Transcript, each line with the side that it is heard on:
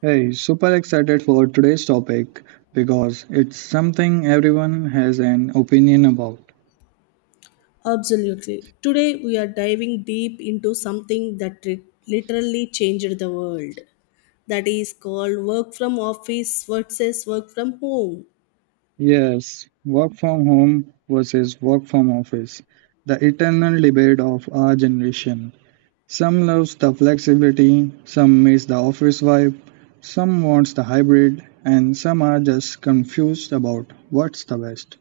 right: Hey, super excited for today's topic because it's something everyone has an opinion about.
left: Absolutely. Today, we are diving deep into something that literally changed the world. That is called work from office versus work from home.
right: Yes, work from home versus work from office, the eternal debate of our generation. Some loves the flexibility, some miss the office vibe, some wants the hybrid, and some are just confused about what's the best.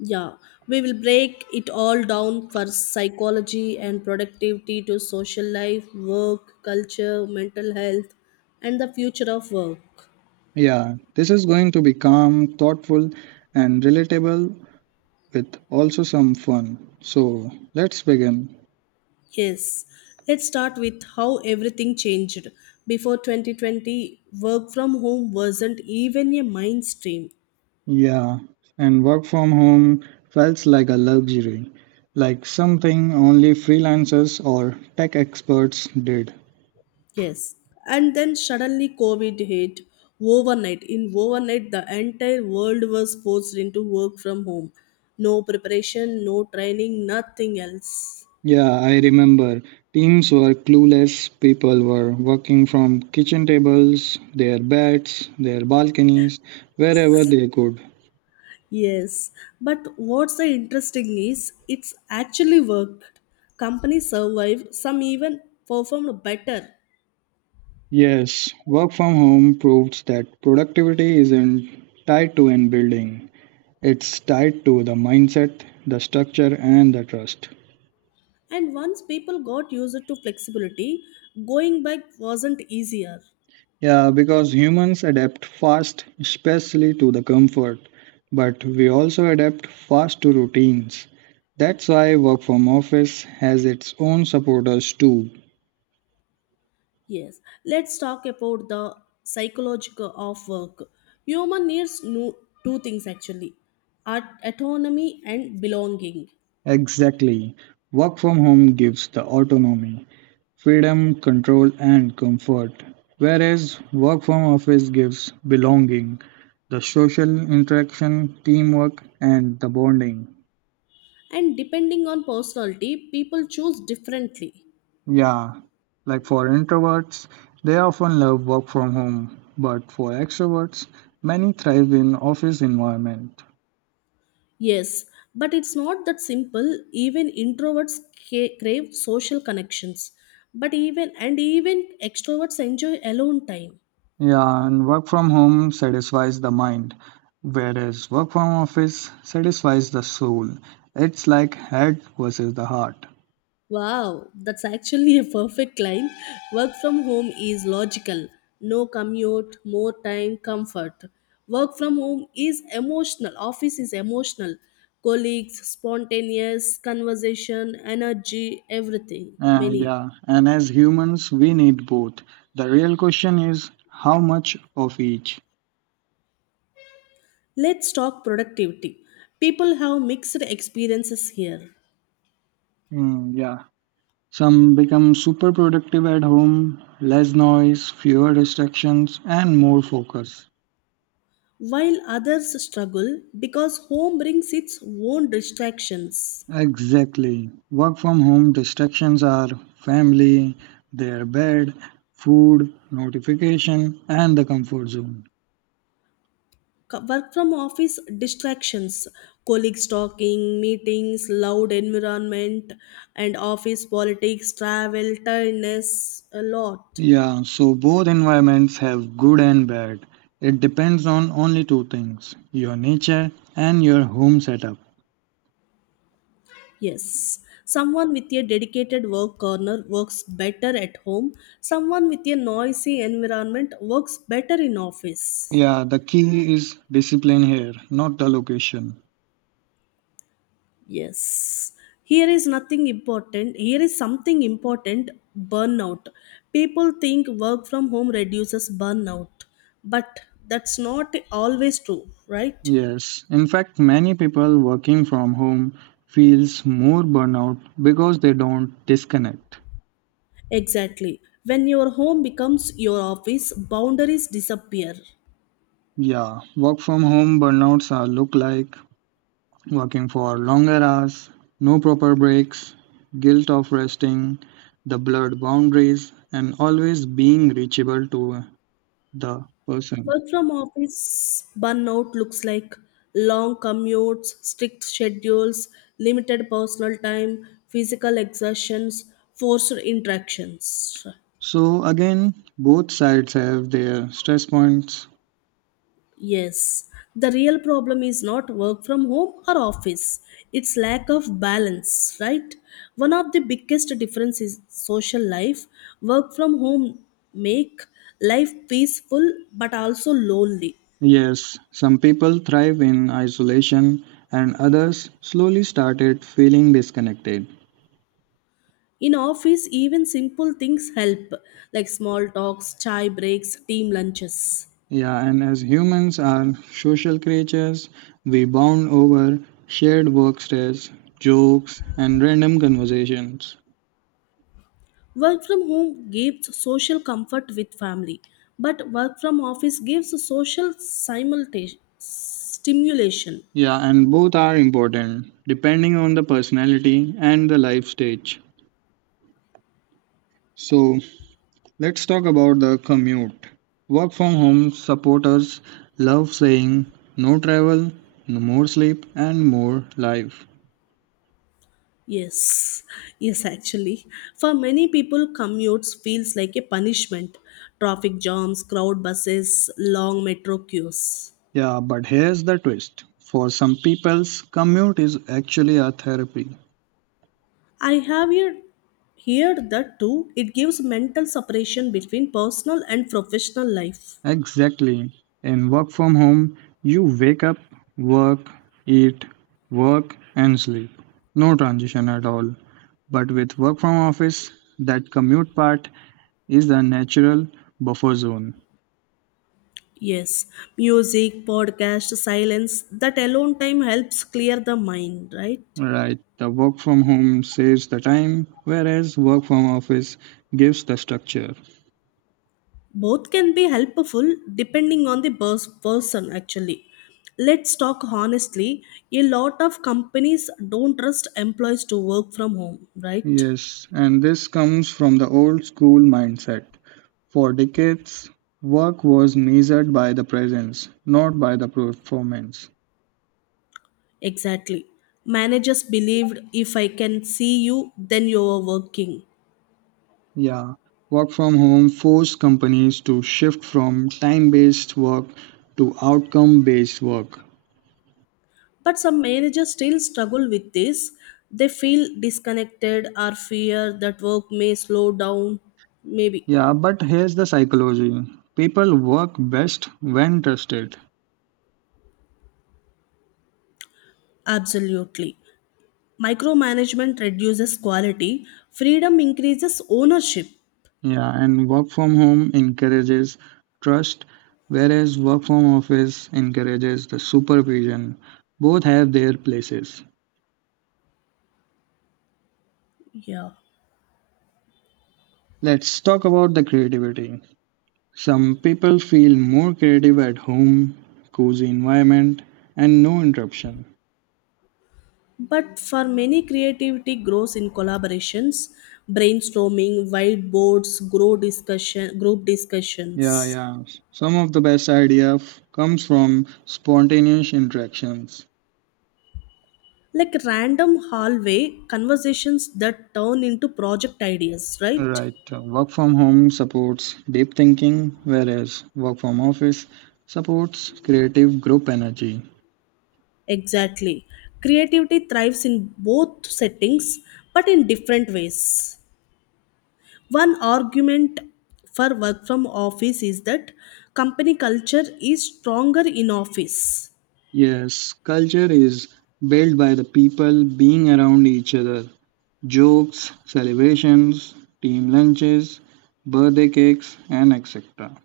left: Yeah, we will break it all down for psychology and productivity to social life, work, culture, mental health, and the future of work.
right: Yeah, this is going to be calm, thoughtful, and relatable with also some fun. So let's begin.
left: Yes, let's start with how everything changed. Before 2020, work from home wasn't even a mainstream.
right: Yeah, and work from home felt like a luxury, like something only freelancers or tech experts did.
left: Yes. And then suddenly COVID hit overnight. In overnight, the entire world was forced into work from home. No preparation, no training, nothing else.
right: Yeah, I remember teams were clueless, people were working from kitchen tables, their beds, their balconies, wherever they could.
left: Yes. But what's the interesting is it's actually worked. Companies survived, some even performed better.
right: Yes, work from home proves that productivity isn't tied to an building. It's tied to the mindset, the structure, and the trust.
left: And once people got used to flexibility, going back wasn't easier.
right: Yeah, because humans adapt fast, especially to the comfort, but we also adapt fast to routines. That's why work from office has its own supporters too.
left: Yes, let's talk about the psychological of work. Human needs no, two things actually autonomy and belonging.
right: Exactly. Work from home gives the autonomy, freedom, control, and comfort, whereas work from office gives belonging, the social interaction, teamwork, and the bonding.
left: And depending on personality, people choose differently.
right: Yeah, like for introverts, they often love work from home, but for extroverts, many thrive in office environment.
left: Yes, but it's not that simple. Even introverts crave social connections, but even extroverts enjoy alone time.
right: Yeah, and work from home satisfies the mind, whereas work from office satisfies the soul. It's like head versus the heart.
left: Wow, that's actually a perfect line. Work from home is logical. No commute, more time, comfort. Work from home is emotional. Office is emotional. Colleagues, spontaneous conversation, energy, everything. Many.
right: Yeah, and as humans, we need both. The real question is how much of each.
left: Let's talk productivity. People have mixed experiences here,
right: Mm, yeah, some become super productive at home, less noise, fewer distractions, and more focus.
left: while others struggle because home brings its own distractions.
right: Exactly. Work from home distractions are family, their bed, food, notification, and the comfort zone.
left: Work from office distractions, colleagues talking, meetings, loud environment, and office politics, travel, tiredness, a lot.
right: Yeah, so both environments have good and bad. It depends on only two things: your nature and your home setup.
left: Yes, someone with a dedicated work corner works better at home. Someone with a noisy environment works better in office.
right: Yeah, the key is discipline here, not the location.
left: Yes. Here is nothing important. Here is something important, burnout. People think work from home reduces burnout, but that's not always true, right?
right: Yes, in fact, many people working from home feels more burnout because they don't disconnect.
left: Exactly. When your home becomes your office, boundaries disappear.
right: Yeah, work from home burnouts are look like working for longer hours, no proper breaks, guilt of resting, the blurred boundaries, and always being reachable to the person.
left: Work from office burnout looks like long commutes, strict schedules, limited personal time, physical exertions, forced interactions.
right: So again, both sides have their stress points.
left: Yes, the real problem is not work from home or office, it's lack of balance, right? One of the biggest differences is social life. Work from home make life peaceful but also lonely.
right: Yes, some people thrive in isolation and others slowly started feeling disconnected.
left: In office, even simple things help, like small talks, chai breaks, team lunches.
right: Yeah, and as humans are social creatures, we bond over shared work stress, jokes, and random conversations.
left: Work from home gives social comfort with family, but work from office gives social simultaneous stimulation.
right: Yeah, and both are important depending on the personality and the life stage. So, let's talk about the commute. Work from home supporters love saying no travel, no more sleep, and more life.
left: Yes, yes, actually. For many people, commutes feels like a punishment. Traffic jams, crowd buses, long metro queues.
right: Yeah, but here's the twist. For some people's commute is actually a therapy.
left: I have heard that too. It gives mental separation between personal and professional life.
right: Exactly. In work from home, you wake up, work, eat, work, and sleep. No transition at all. But with work from office, that commute part is the natural buffer zone.
left: Yes, music, podcast, silence, that alone time helps clear the mind, right?
right: Right. The work from home saves the time, whereas work from office gives the structure.
left: Both can be helpful depending on the person, actually. Let's talk honestly, a lot of companies don't trust employees to work from home, right?
right: Yes, and this comes from the old school mindset. For decades, work was measured by the presence, not by the performance.
left: Exactly. Managers believed, if I can see you, then you are working.
right: Yeah, work from home forced companies to shift from time based work to outcome based work.
left: But some managers still struggle with this. They feel disconnected or fear that work may slow down, maybe.
right: Yeah, but here's the psychology: people work best when trusted.
left: Absolutely. Micromanagement reduces quality, freedom increases ownership.
right: Yeah, and work from home encourages trust, whereas work from office encourages the supervision. Both have their places.
left: Yeah.
right: Let's talk about the creativity. Some people feel more creative at home, cozy environment, and no interruption.
left: But for many, creativity grows in collaborations, brainstorming, whiteboards, grow discussion, group
right: Yeah,
left: discussions.
right: yeah. Some of the best comes from spontaneous interactions.
left: Like random hallway conversations that turn into project ideas, right?
right: Right. Work from home supports deep thinking, whereas work from office supports creative group energy.
left: Exactly. Creativity thrives in both settings, but in different ways. One argument for work from office is that company culture is stronger in office.
right: Yes, culture is built by the people being around each other. Jokes, celebrations, team lunches, birthday cakes, and etc.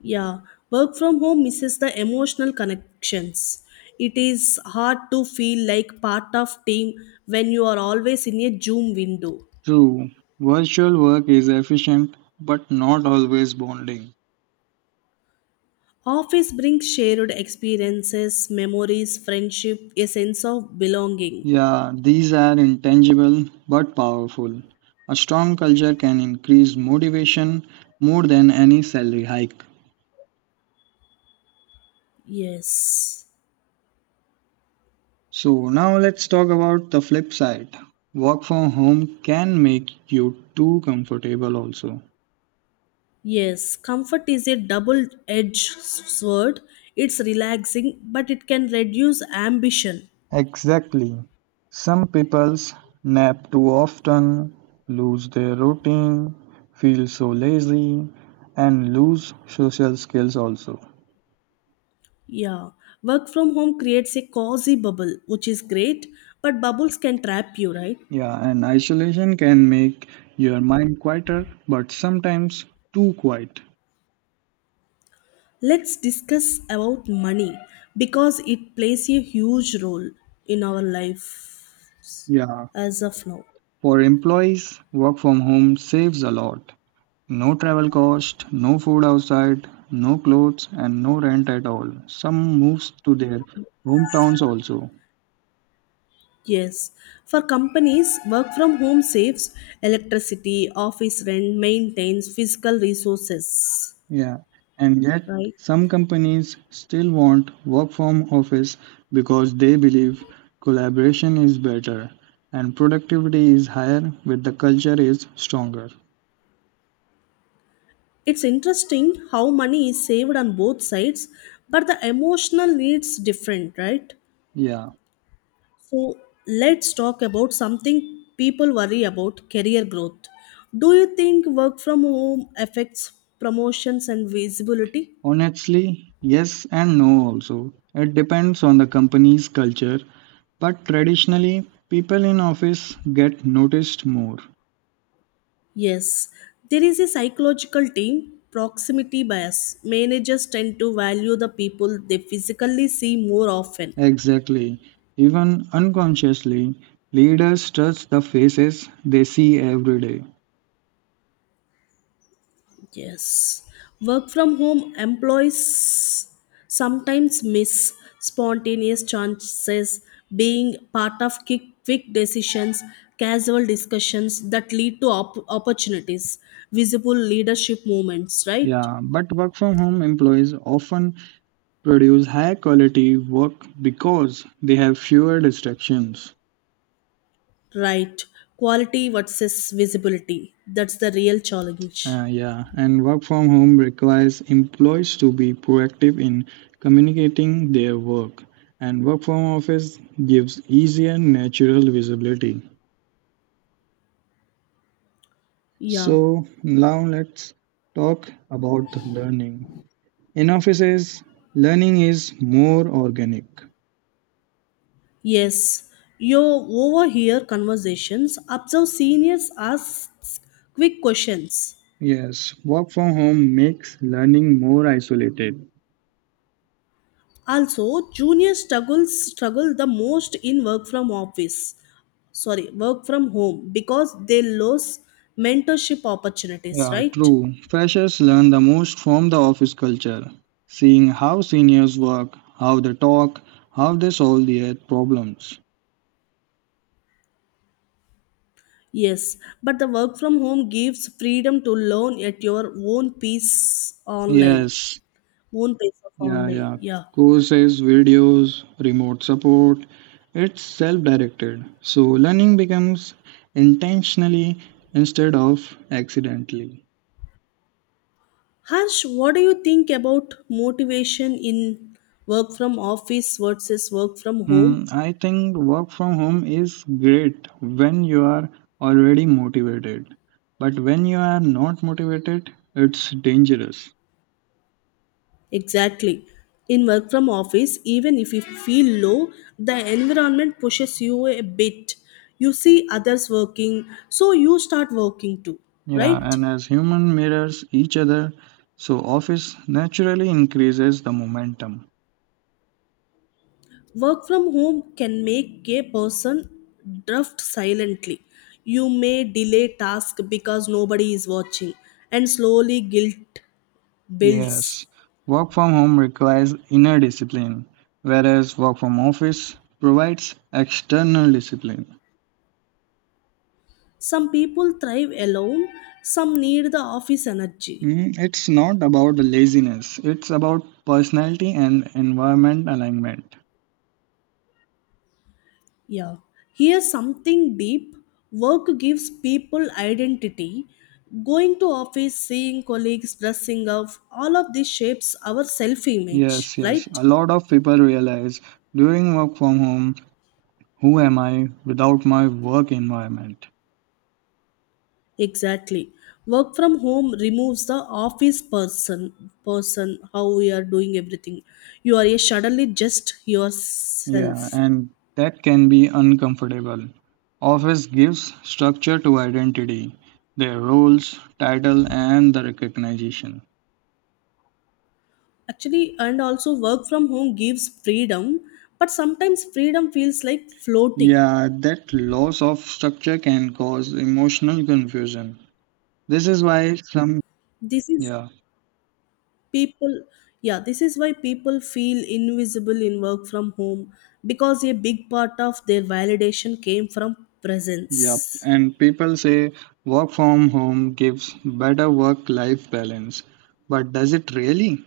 left: Yeah, work from home misses the emotional connections. It is hard to feel like part of team when you are always in a Zoom window.
right: True, virtual work is efficient but not always bonding.
left: Office brings shared experiences, memories, friendship, a sense of belonging.
right: Yeah, these are intangible but powerful. A strong culture can increase motivation more than any salary hike.
left: Yes.
right: So, now let's talk about the flip side. Work from home can make you too comfortable, also.
left: Yes, comfort is a double edged sword. It's relaxing, but it can reduce ambition.
right: Exactly. Some people's nap too often, lose their routine, feel so lazy, and lose social skills also.
left: Yeah, work from home creates a cozy bubble, which is great, but bubbles can trap you, right?
right: Yeah, and isolation can make your mind quieter, but sometimes too quiet.
left: Let's discuss about money because it plays a huge role in our life
right: Yeah,
left: as of now.
right: for employees, work from home saves a lot. No travel cost, no food outside, no clothes, and no rent at all. Some moves to their hometowns also.
left: Yes. For companies, work from home saves electricity, office rent, maintains physical resources,
right: Yeah, and yet
left: right?
right: some companies still want work from office because they believe collaboration is better and productivity is higher with the culture is stronger.
left: It's interesting how money is saved on both sides, but the emotional needs different, right?
right: Yeah,
left: So, let's talk about something people worry about, career growth. Do you think work from home affects promotions and visibility?
right: honestly, yes and no also. It depends on the company's culture, but traditionally, people in office get noticed more.
left: Yes, there is a psychological team proximity bias. Managers tend to value the people they physically see more often.
right: Exactly. Even unconsciously, leaders trust the faces they see every day.
left: Yes. Work from home employees sometimes miss spontaneous chances, being part of quick decisions, casual discussions that lead to opportunities, visible leadership moments, right?
right: Yeah, but work from home employees often produce high quality work because they have fewer distractions.
left: Right. Quality versus visibility. That's the real challenge.
right: Yeah, and work from home requires employees to be proactive in communicating their work, and work from office gives easier natural visibility.
left: Yeah.
right: So, now let's talk about learning. In offices, learning is more organic.
left: Yes. You overhear conversations, observe seniors, ask quick questions.
right: Yes, work from home makes learning more isolated.
left: Also, junior struggle the most in work from office, sorry, work from home, because they lose mentorship opportunities,
right: Yeah,
left: right?
right: true. Freshers learn the most from the office culture, seeing how seniors work, how they talk, how they solve their problems.
left: Yes, but the work from home gives freedom to learn at your own pace online,
right: Yes,
left: own pace of
right: yeah,
left: online.
right: yeah.
left: Yeah.
right: Courses, videos, remote support. It's self-directed, so learning becomes intentionally instead of accidentally.
left: Harsh, what do you think about motivation in work from office versus work from home?
right: I think work from home is great when you are already motivated. But when you are not motivated, it's dangerous.
left: Exactly. In work from office, even if you feel low, the environment pushes you a bit. You see others working, so you start working too,
right: Yeah,
left: right?
right: and as human mirrors each other, so office naturally increases the momentum.
left: Work from home can make a person drift silently. You may delay task because nobody is watching, and slowly guilt builds.
right: Yes, work from home requires inner discipline, whereas work from office provides external discipline.
left: Some people thrive alone, some need the office energy.
right: It's not about laziness, it's about personality and environment alignment.
left: Yeah, here's something deep. Work gives people identity. Going to office, seeing colleagues, dressing up, all of this shapes our self image,
right: Yes, yes.
left: right?
right: A lot of people realize during work from home, who am I without my work environment?
left: Exactly. Work from home removes the office person, how we are doing everything. You are suddenly just
right: Yeah,
left: yourself.
right: and that can be uncomfortable. Office gives structure to identity, their roles, title, and the recognition.
left: Actually, and also work from home gives freedom, but sometimes freedom feels like floating.
right: Yeah, that loss of structure can cause emotional confusion. This is why some,
left: This is
right: yeah.
left: people Yeah, this is why people feel invisible in work from home, because a big part of their validation came from
right: Yep,
left: presence.
right: and people say work from home gives better work-life balance, but does it really?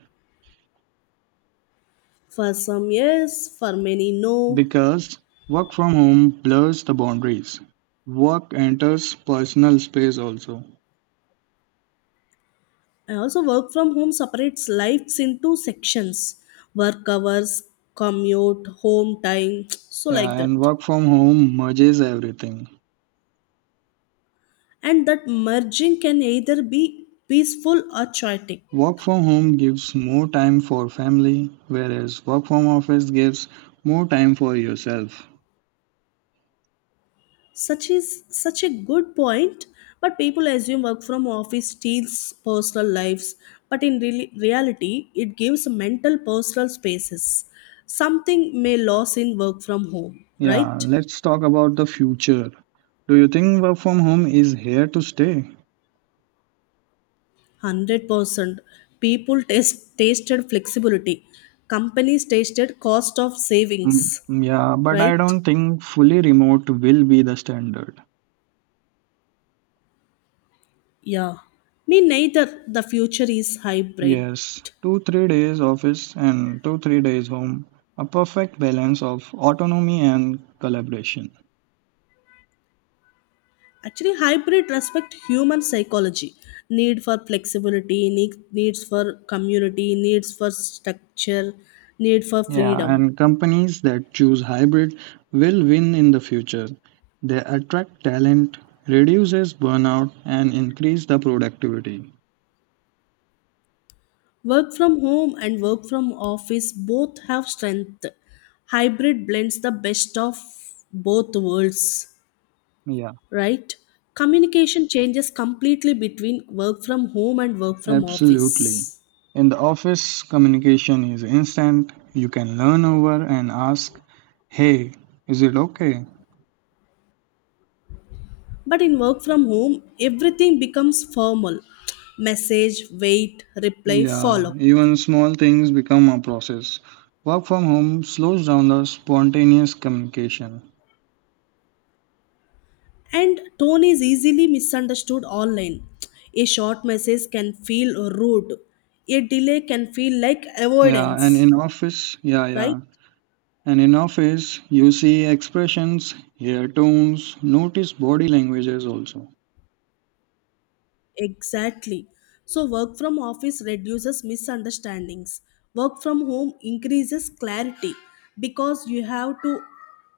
left: For some, yes. For many, no.
right: Because work from home blurs the boundaries. Work enters personal space also.
left: I also, work from home separates lives into sections, work hours, commute, home time so
right: Yeah,
left: like
right: and
left: that.
right: work from home merges everything.
left: And that merging can either be peaceful or chaotic.
right: Work from home gives more time for family, whereas work from office gives more time for yourself.
left: Such is such a good point. But people assume work from office steals personal lives, but in reality, it gives mental personal spaces, something may lose in work from home,
right: Yeah,
left: right?
right: let's talk about the future. Do you think work from home is here to stay?
left: 100% people tasted flexibility, companies tasted cost of savings.
right: Mm, yeah, but I
left: Right.
right: don't think fully remote will be the standard.
left: Yeah, me neither. The future is hybrid.
right: Yes, 2, 3 days office and 2, 3 days home. A perfect balance of autonomy and collaboration.
left: Actually, hybrid respect human psychology, need for flexibility, needs for community, needs for structure, need for
right: Yeah,
left: freedom.
right: and companies that choose hybrid will win in the future. They attract talent, reduces burnout, and increase the productivity.
left: Work from home and work from office both have strength. Hybrid blends the best of both worlds,
right: Yeah,
left: right? Communication changes completely between work from home and work from
right: absolutely.
left: office.
right: In the office, communication is instant. You can learn over and ask, "Hey, is it okay?"
left: But in work from home, everything becomes formal, message, wait, reply,
right: Yeah,
left: follow.
right: even small things become a process. Work from home slows down the spontaneous communication.
left: And tone is easily misunderstood online. A short message can feel rude. A delay can feel like
right: Yeah, and
left: avoidance.
right: in office, yeah,
left: Right?
right: yeah. And in office, you see expressions, hear tones, notice body languages also.
left: Exactly. So, work from office reduces misunderstandings. Work from home increases clarity because you have to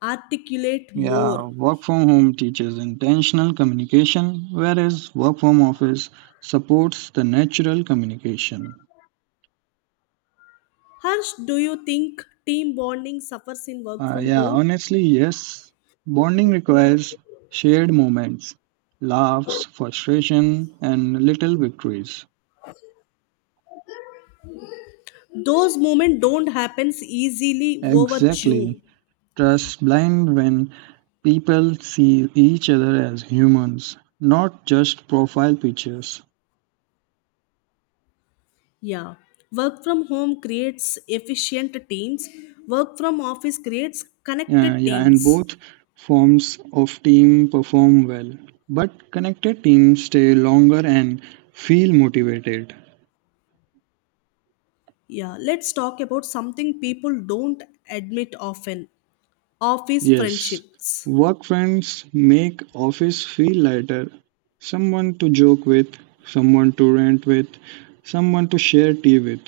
left: articulate more.
right: Yeah, work from home teaches intentional communication, whereas work from office supports the natural communication.
left: Harsh, do you think team bonding suffers in work from
right: Yeah,
left: home?
right: honestly, yes. Bonding requires shared moments, laughs, frustration, and little victories.
left: Those moments don't happen easily over Zoom.
right: Exactly. Trust blind when people see each other as humans, not just profile pictures.
left: Yeah, work from home creates efficient teams. Work from office creates
right: Yeah,
left: connected
right: yeah, and
left: teams.
right: both forms of team perform well, but connected teams stay longer and feel motivated.
left: Yeah, let's talk about something people don't admit often, office
right: Yes,
left: friendships.
right: work friends make office feel lighter. Someone to joke with, someone to rant with, someone to share tea with.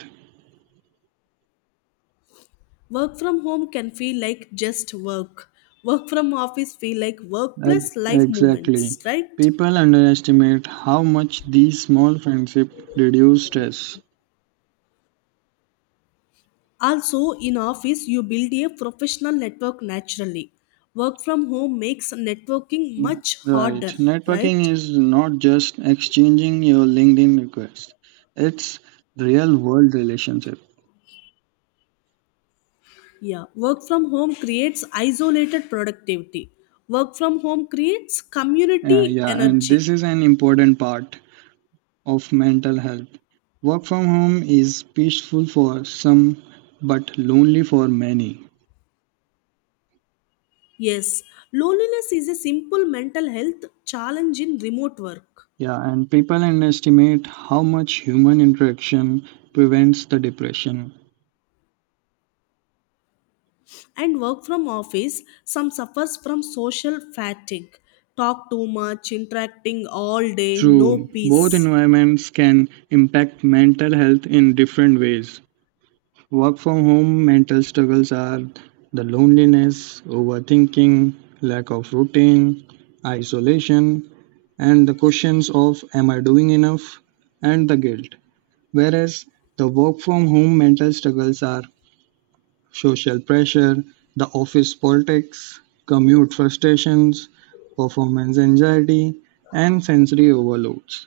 left: Work from home can feel like just work. Work from office feel like work plus life moments,
right: Exactly.
left: right?
right: People underestimate how much these small friendships reduce stress.
left: Also, in office, you build a professional network naturally. Work from home makes networking
right: Mm,
left: much
right: right.
left: harder,
right: Networking
left: right?
right: is not just exchanging your LinkedIn request, it's real world relationship.
left: Yeah, work from home creates isolated productivity. Work from home creates community
right: Yeah, and this
left: energy.
right: is an important part of mental health. Work from home is peaceful for some but lonely for many.
left: Yes, loneliness is a simple mental health challenge in remote work.
right: Yeah, and people underestimate how much human interaction prevents the depression.
left: And work from office, some suffers from social fatigue. Talk too much, interacting all day, no
right: True, both
left: peace.
right: environments can impact mental health in different ways. Work from home mental struggles are the loneliness, overthinking, lack of routine, isolation, and the questions of am I doing enough and the guilt. Whereas the work-from-home mental struggles are social pressure, the office politics, commute frustrations, performance anxiety, and sensory overloads.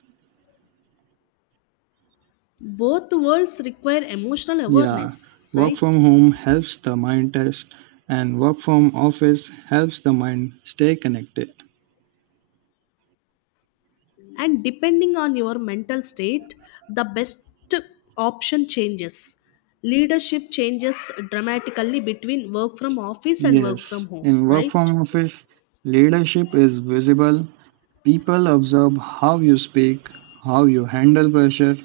left: Both worlds require emotional
right: Yeah,
left: awareness,
right: work
left: right?
right: from home helps the mind test, and work from office helps the mind stay connected.
left: And depending on your mental state, the best option changes. Leadership changes dramatically between work from office and work
right: Yes,
left: from home,
right: in work
left: right?
right: from office, leadership is visible. People observe how you speak, how you handle pressure.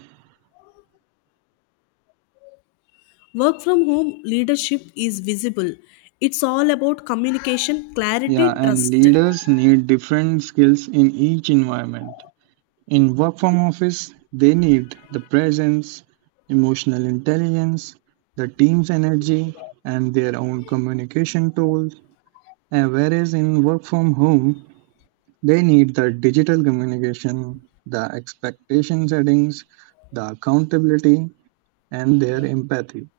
left: Work from home leadership is visible. It's all about communication, clarity,
right: Yeah, and
left: trust.
right: leaders need different skills in each environment. In work from office, they need the presence, emotional intelligence, the team's energy, and their own communication tools. And whereas in work from home, they need the digital communication, the expectation settings, the accountability, and their empathy.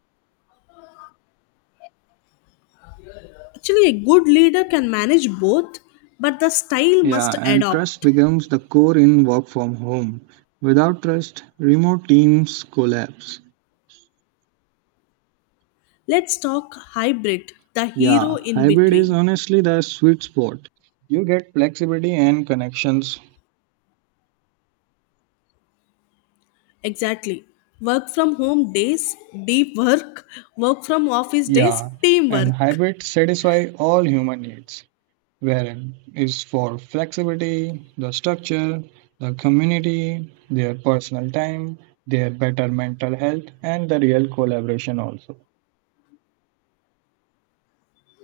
left: Actually, a good leader can manage both, but the style
right: Yeah,
left: must
right: and trust
left: adopt.
right: becomes the core in work from home. Without trust, remote teams collapse.
left: Let's talk hybrid, the
right: Yeah,
left: hero in
right: hybrid is
left: between.
right: honestly the sweet spot. You get flexibility and connections.
left: Exactly. Work from home days, deep work. Work from office days,
right: Yeah, and
left: teamwork.
right: hybrid satisfy all human needs. Wherein is for flexibility, the structure, the community, their personal time, their better mental health, and the real collaboration also.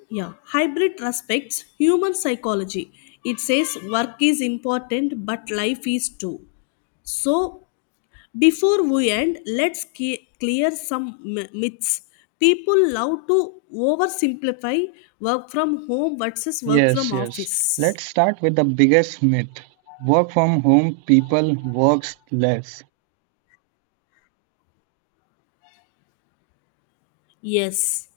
left: Yeah. Hybrid respects human psychology. It says work is important, but life is too. So, before we end, let's clear some myths. People love to oversimplify work from home versus work
right: Yes,
left: from
right: yes.
left: office.
right: Let's start with the biggest myth. Work from home people works less.
left: Yes.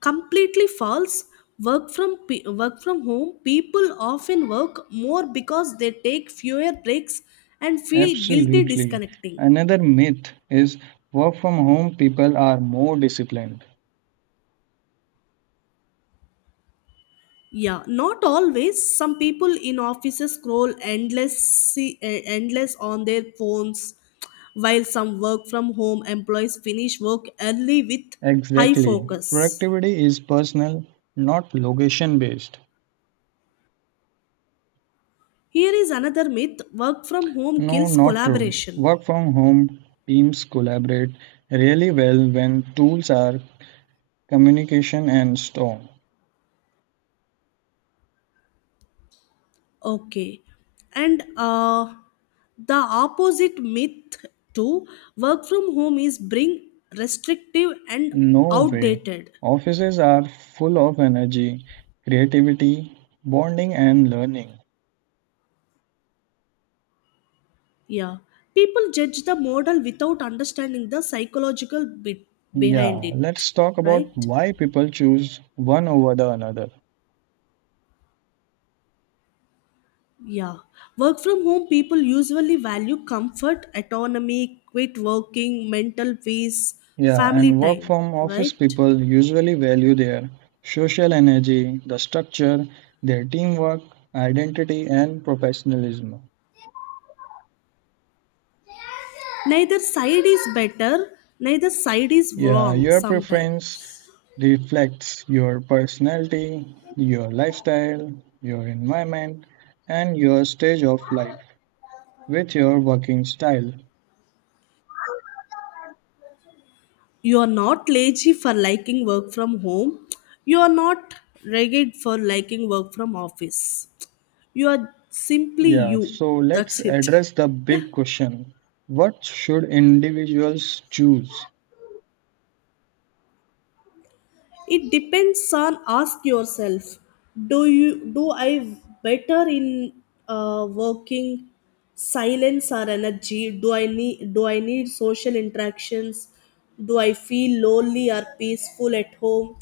left: Completely false. Work from home people often work more because they take fewer breaks and feel guilty
right: Absolutely.
left: disconnecting.
right: Another myth is work from home people are more disciplined.
left: Yeah, not always. Some people in offices scroll endless on their phones, while some work from home employees finish work early with high
right: Exactly.
left: focus.
right: Productivity is personal, not location based.
left: Here is another myth, work from home
right: No,
left: kills
right: not true.
left: collaboration.
right: Work from home teams collaborate really well when tools are communication and storm.
left: Okay. And the opposite myth to work from home is bring restrictive and
right: No way.
left: outdated.
right: Offices are full of energy, creativity, bonding, and learning.
left: Yeah. People judge the model without understanding the psychological bit behind
right: Yeah,
left: it,
right: let's talk about
left: right?
right: why people choose one over the another.
left: Yeah. Work from home people usually value comfort, autonomy, quit working, mental peace,
right: Yeah,
left: family
right: and work
left: time,
right: from office
left: right?
right: people usually value their social energy, the structure, their teamwork, identity, and professionalism.
left: Neither side is better, neither side is
right: Yeah,
left: wrong
right: your preference
left: sometimes.
right: reflects your personality, your lifestyle, your environment, and your stage of life with your working style.
left: You are not lazy for liking work from home. You are not ragged for liking work from office. You are simply
right: Yeah,
left: you.
right: so let's
left: That's it.
right: address the big question. What should individuals choose?
left: It depends on, ask yourself, do I better in working, silence or energy? Do I need social interactions? Do I feel lonely or peaceful at home?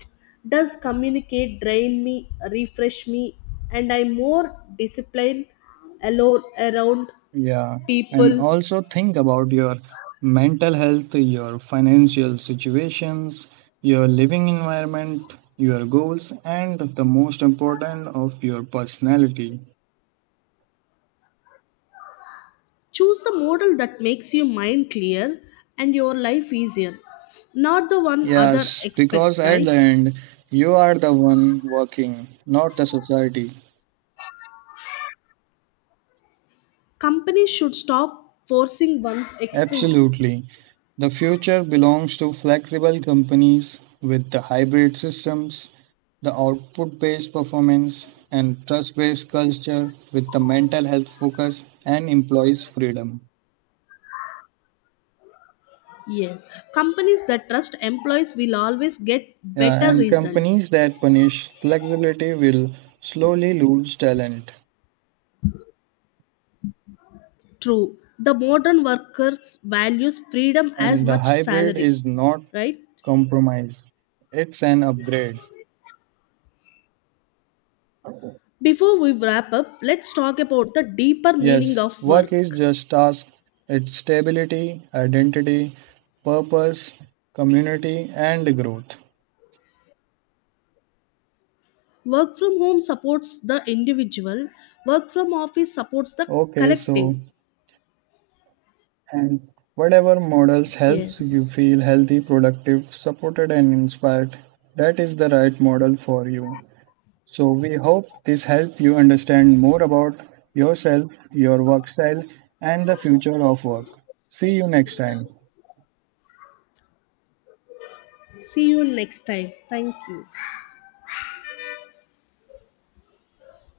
left: Does communicate drain me, refresh me? And I'm more disciplined alone, around
right: Yeah, and
left: people?
right: also think about your mental health, your financial situations, your living environment, your goals, and the most important of your personality.
left: Choose the model that makes your mind clear and your life easier, not the one other
right: Yes, because
left: expect,
right: at the
left: right?
right: end, you are the one working, not the society.
left: Companies should stop forcing one's extreme.
right: Absolutely. The future belongs to flexible companies with the hybrid systems, the output based performance, and trust based culture with the mental health focus and employees' freedom.
left: Yes, companies that trust employees will always get
right: Yeah,
left: better
right: and
left: result.
right: companies that punish flexibility will slowly lose talent.
left: True, the modern workers values freedom as
right: And the
left: much
right: hybrid
left: salary,
right: is not
left: right?
right: compromise, it's an upgrade.
left: Before we wrap up, let's talk about the deeper meaning
right: Yes,
left: of
right: work is
left: work.
right: just task. It's stability, identity, purpose, community, and growth.
left: Work from home supports the individual, work from office supports the
right: Okay, so
left: collective.
right: and whatever models helps you
left: Yes.
right: feel healthy, productive, supported, and inspired, that is the right model for you. So we hope this helped you understand more about yourself, your work style, and the future of work. See you next time.
left: See you next time. Thank you.